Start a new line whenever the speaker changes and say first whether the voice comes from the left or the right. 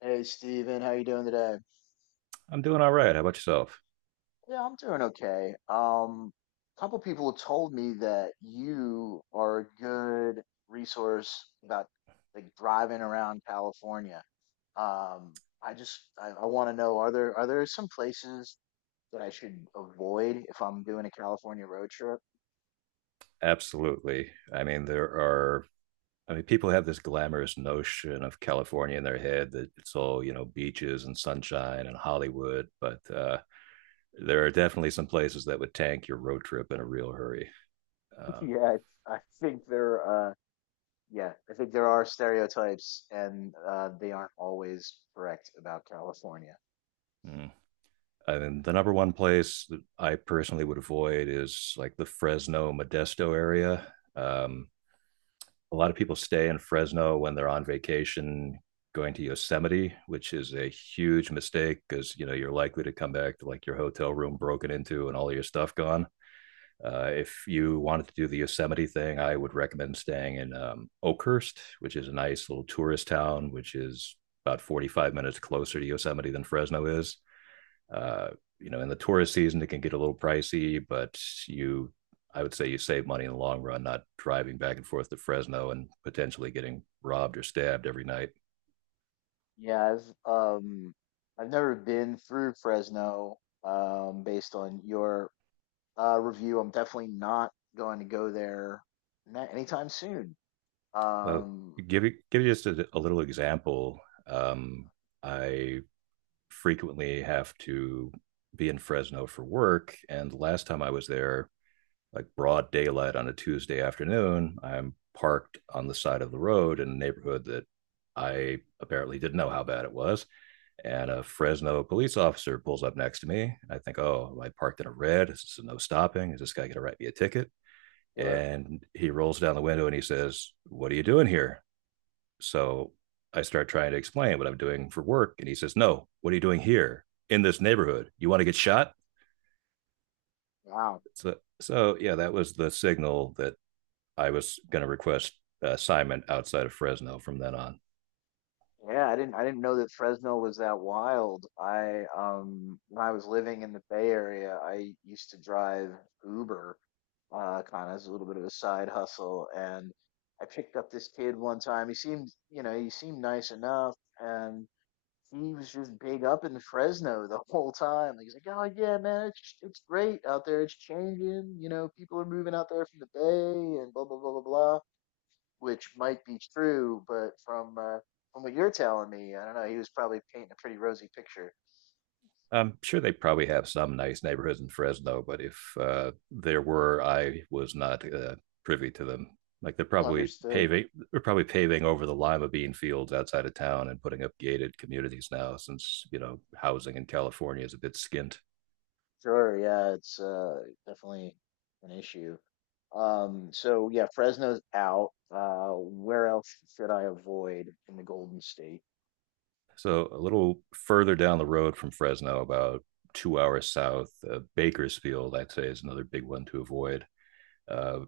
left: Hey Steven, how you doing today?
right: I'm doing all right. How about yourself?
left: Yeah, I'm doing okay. A couple people told me that you are a good resource about like driving around California. Um, I want to know are there some places that I should avoid if I'm doing a California road trip?
right: Absolutely. I mean, there are, I mean, people have this glamorous notion of California in their head that it's all, you know, beaches and sunshine and Hollywood, but there are definitely some places that would tank your road trip in a real hurry. Um,
left: Yeah, I think there uh yeah, I think there are stereotypes and they aren't always correct about California.
right: mm. I mean, the number one place that I personally would avoid is like the Fresno Modesto area. A lot of people stay in Fresno when they're on vacation going to Yosemite, which is a huge mistake because you know you're likely to come back to like your hotel room broken into and all your stuff gone. If you wanted to do the Yosemite thing, I would recommend staying in Oakhurst, which is a nice little tourist town, which is about 45 minutes closer to Yosemite than Fresno is. Uh, you know, in the tourist season, it can get a little pricey, but you, I would say you save money in the long run, not driving back and forth to Fresno and potentially getting robbed or stabbed every night.
left: Yeah, I've never been through Fresno. Based on your review, I'm definitely not going to go there anytime soon.
right: Uh,
left: Um,
right: Give you just a little example. Um, I frequently have to be in Fresno for work. And the last time I was there, like broad daylight on a Tuesday afternoon, I'm parked on the side of the road in a neighborhood that I apparently didn't know how bad it was. And a Fresno police officer pulls up next to me. I think, oh, I parked in a red. This is no stopping. Is this guy going to write me a ticket?
left: or
right: And he rolls down the window and he says, "What are you doing here?" So I start trying to explain what I'm doing for work. And he says, "No, what are you doing here in this neighborhood? You want to get shot?"
left: Wow,
right: So yeah, that was the signal that I was going to request assignment outside of Fresno from then on.
left: yeah, I didn't know that Fresno was that wild. I When I was living in the Bay Area, I used to drive Uber, kind of as a little bit of a side hustle, and I picked up this kid one time. He seemed, you know, he seemed nice enough, and he was just big up in Fresno the whole time. Like he's like, oh yeah, man, it's great out there. It's changing. You know, people are moving out there from the Bay and blah blah blah blah blah, which might be true, but from what you're telling me, I don't know. He was probably painting a pretty rosy picture.
right: I'm sure they probably have some nice neighborhoods in Fresno, but if there were, I was not privy to them. Like
left: Understood.
right: they're probably paving over the lima bean fields outside of town and putting up gated communities now, since you know housing in California is a bit skint.
left: Sure. Yeah, it's definitely an issue. So yeah, Fresno's out. Where else should I avoid in the Golden State?
right: So a little further down the road from Fresno, about 2 hours south, Bakersfield, I'd say, is another big one to avoid. Uh,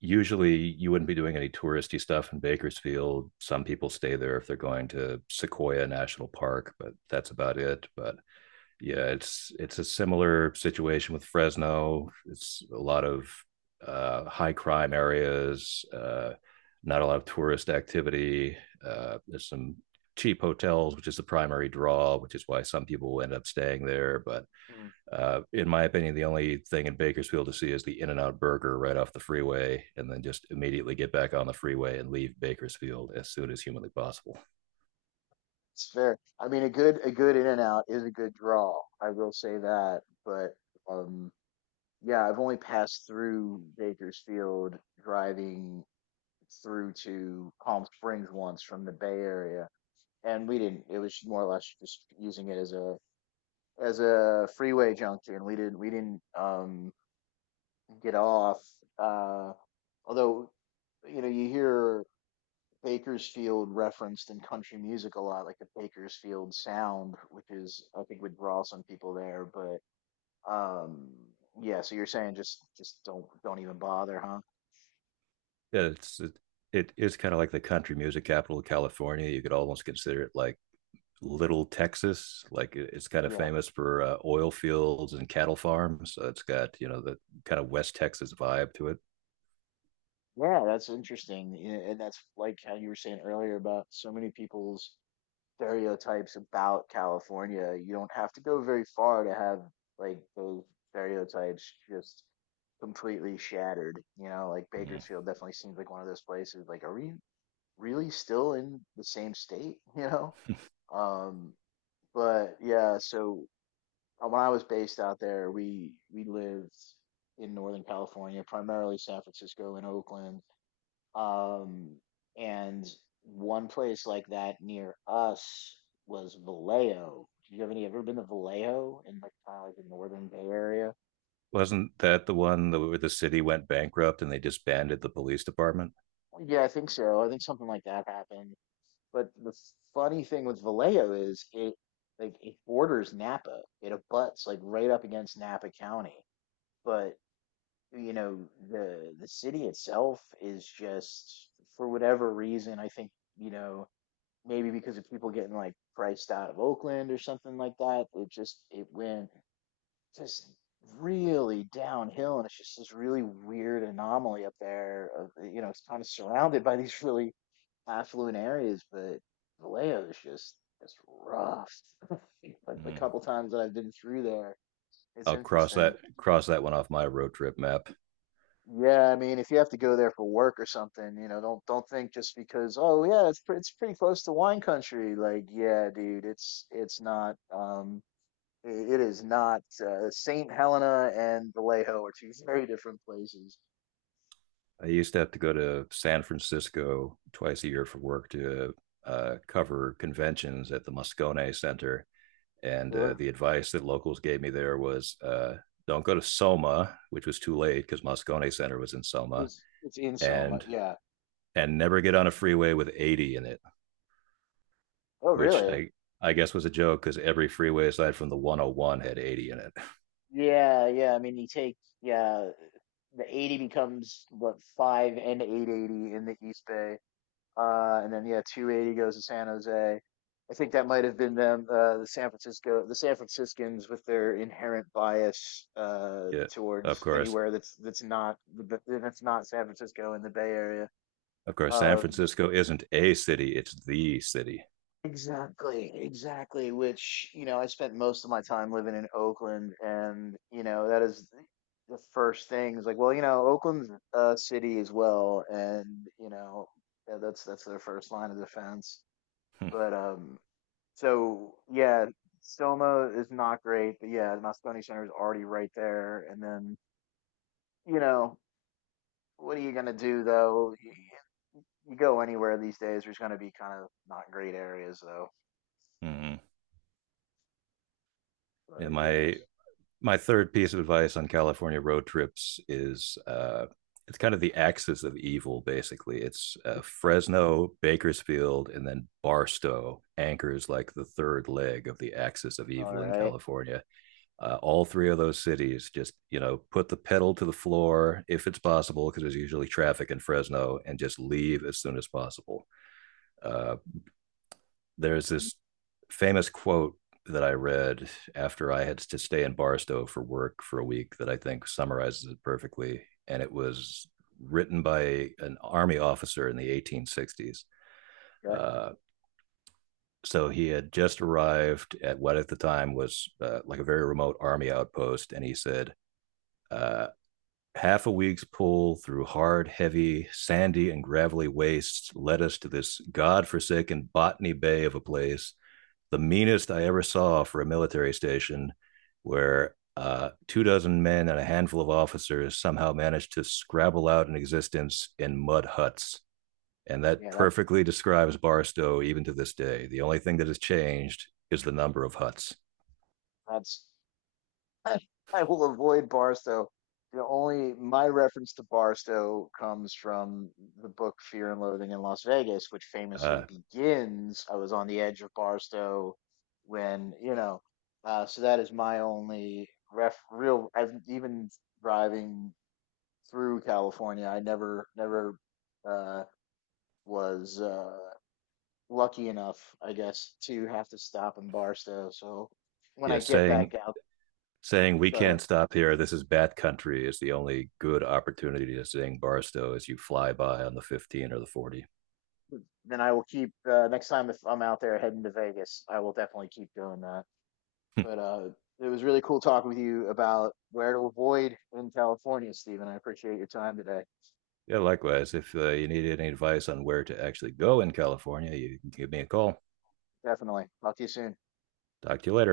right: Usually you wouldn't be doing any touristy stuff in Bakersfield. Some people stay there if they're going to Sequoia National Park, but that's about it. But yeah, it's a similar situation with Fresno. It's a lot of high crime areas, not a lot of tourist activity. There's some cheap hotels, which is the primary draw, which is why some people end up staying there. But in my opinion, the only thing in Bakersfield to see is the In n Out Burger right off the freeway, and then just immediately get back on the freeway and leave Bakersfield as soon as humanly possible.
left: It's fair. I mean, a good in and out is a good draw. I will say that, but um, yeah, I've only passed through Bakersfield driving through to Palm Springs once from the Bay Area, and we didn't. It was more or less just using it as a freeway junction. We didn't get off. Uh, Although you know you hear Bakersfield referenced in country music a lot, like the Bakersfield sound, which is I think would draw some people there. But um, yeah, so you're saying just don't even bother, huh?
right: Yeah, it's it, it is kind of like the country music capital of California. You could almost consider it like Little Texas. Like it's kind of
left: Yeah,
right: famous for oil fields and cattle farms. So it's got, you know, the kind of West Texas vibe to it.
left: yeah, that's interesting, yeah, and that's like how you were saying earlier about so many people's stereotypes about California. You don't have to go very far to have like those stereotypes just completely shattered. You know, like
right: Mm.
left: Bakersfield definitely seems like one of those places. Like, are we really still in the same state, you know. Um, but yeah, so when I was based out there, we lived in Northern California, primarily San Francisco and Oakland. Um, and one place like that near us was Vallejo. Do you have any ever been to Vallejo in like kind of like the Northern Bay Area?
right: Wasn't that the one that- where the city went bankrupt and they disbanded the police department?
left: Yeah, I think so. I think something like that happened. But the funny thing with Vallejo is it borders Napa. It abuts like right up against Napa County. But you know, the city itself is just for whatever reason, I think, you know, maybe because of people getting like priced out of Oakland or something like that, it went just really downhill and it's just this really weird anomaly up there of, you know, it's kind of surrounded by these really affluent areas, but Vallejo is just it's rough. Like the
right: Mm.
left: couple times that I've been through there, it's
right: I'll
left: interesting.
right: cross that one off my road trip map.
left: Yeah, I mean, if you have to go there for work or something, you know, don't think just because oh yeah, it's pretty close to wine country. Like yeah, dude, it's not. It is not. Saint Helena and Vallejo are two very different places.
right: I used to have to go to San Francisco twice a year for work to cover conventions at the Moscone Center, and
left: Sure.
right: the advice that locals gave me there was don't go to Soma, which was too late because Moscone Center was in Soma,
left: It's in Soma.
right: and
left: Yeah.
right: and never get on a freeway with 80 in it,
left: Oh
right: which
left: really?
right: I guess was a joke because every freeway aside from the 101 had 80 in it.
left: Yeah. I mean, you take yeah, the 80 becomes what 5 and 880 in the East Bay. And then yeah, 280 goes to San Jose. I think that might have been them the San Franciscans with their inherent bias
right: Yeah, of
left: towards
right: course.
left: anywhere that's not San Francisco in the Bay Area.
right: Of course, San
left: Um,
right: Francisco isn't a city, it's the city.
left: Exactly, exactly. Which, you know, I spent most of my time living in Oakland, and, you know, the first thing is like, well, you know, Oakland's a city as well, and, you know, yeah, that's their first line of defense.
right: Hmm.
left: But so yeah, Soma is not great, but yeah, the Moscone Center is already right there, and then, you know, what are you gonna do though? You go anywhere these days, there's gonna be kind of not great areas though.
right: Mhm. Yeah,
left: But
right: my
left: yes.
right: my third piece of advice on California road trips is it's kind of the axis of evil, basically. It's Fresno, Bakersfield, and then Barstow anchors like the third leg of the axis of
left: All
right: evil in
left: right.
right: California. All three of those cities just, you know, put the pedal to the floor if it's possible, because there's usually traffic in Fresno, and just leave as soon as possible. Uh, there's this famous quote that I read after I had to stay in Barstow for work for a week that I think summarizes it perfectly. And it was written by an army officer in the 1860s.
left: Okay.
right: Uh, so he had just arrived at what at the time was like a very remote army outpost. And he said, uh, "Half a week's pull through hard, heavy, sandy, and gravelly wastes led us to this god-forsaken Botany Bay of a place, the meanest I ever saw for a military station, where two dozen men and a handful of officers somehow managed to scrabble out an existence in mud huts." And that
left: Yeah, that
right: perfectly describes Barstow even to this day. The only thing that has changed is the number of huts.
left: that's I will avoid Barstow. The only my reference to Barstow comes from the book Fear and Loathing in Las Vegas, which famously
right: Uh,
left: begins I was on the edge of Barstow when, you know, so that is my only ref real I've even driving through California, I never never uh was uh lucky enough, I guess, to have to stop in Barstow. So when
right: yeah,
left: I get
right: saying
left: back out
right: Saying, "We
left: go
right: can't
left: ahead.
right: stop here. This is bat country" is the only good opportunity to sing Barstow as you fly by on the 15 or the 40.
left: Then I will keep next time if I'm out there heading to Vegas, I will definitely keep doing that. But it was really cool talking with you about where to avoid in California, Stephen. I appreciate your time today.
right: Yeah, likewise. If you need any advice on where to actually go in California, you can give me a call.
left: Definitely. Talk to you soon.
right: Talk to you later.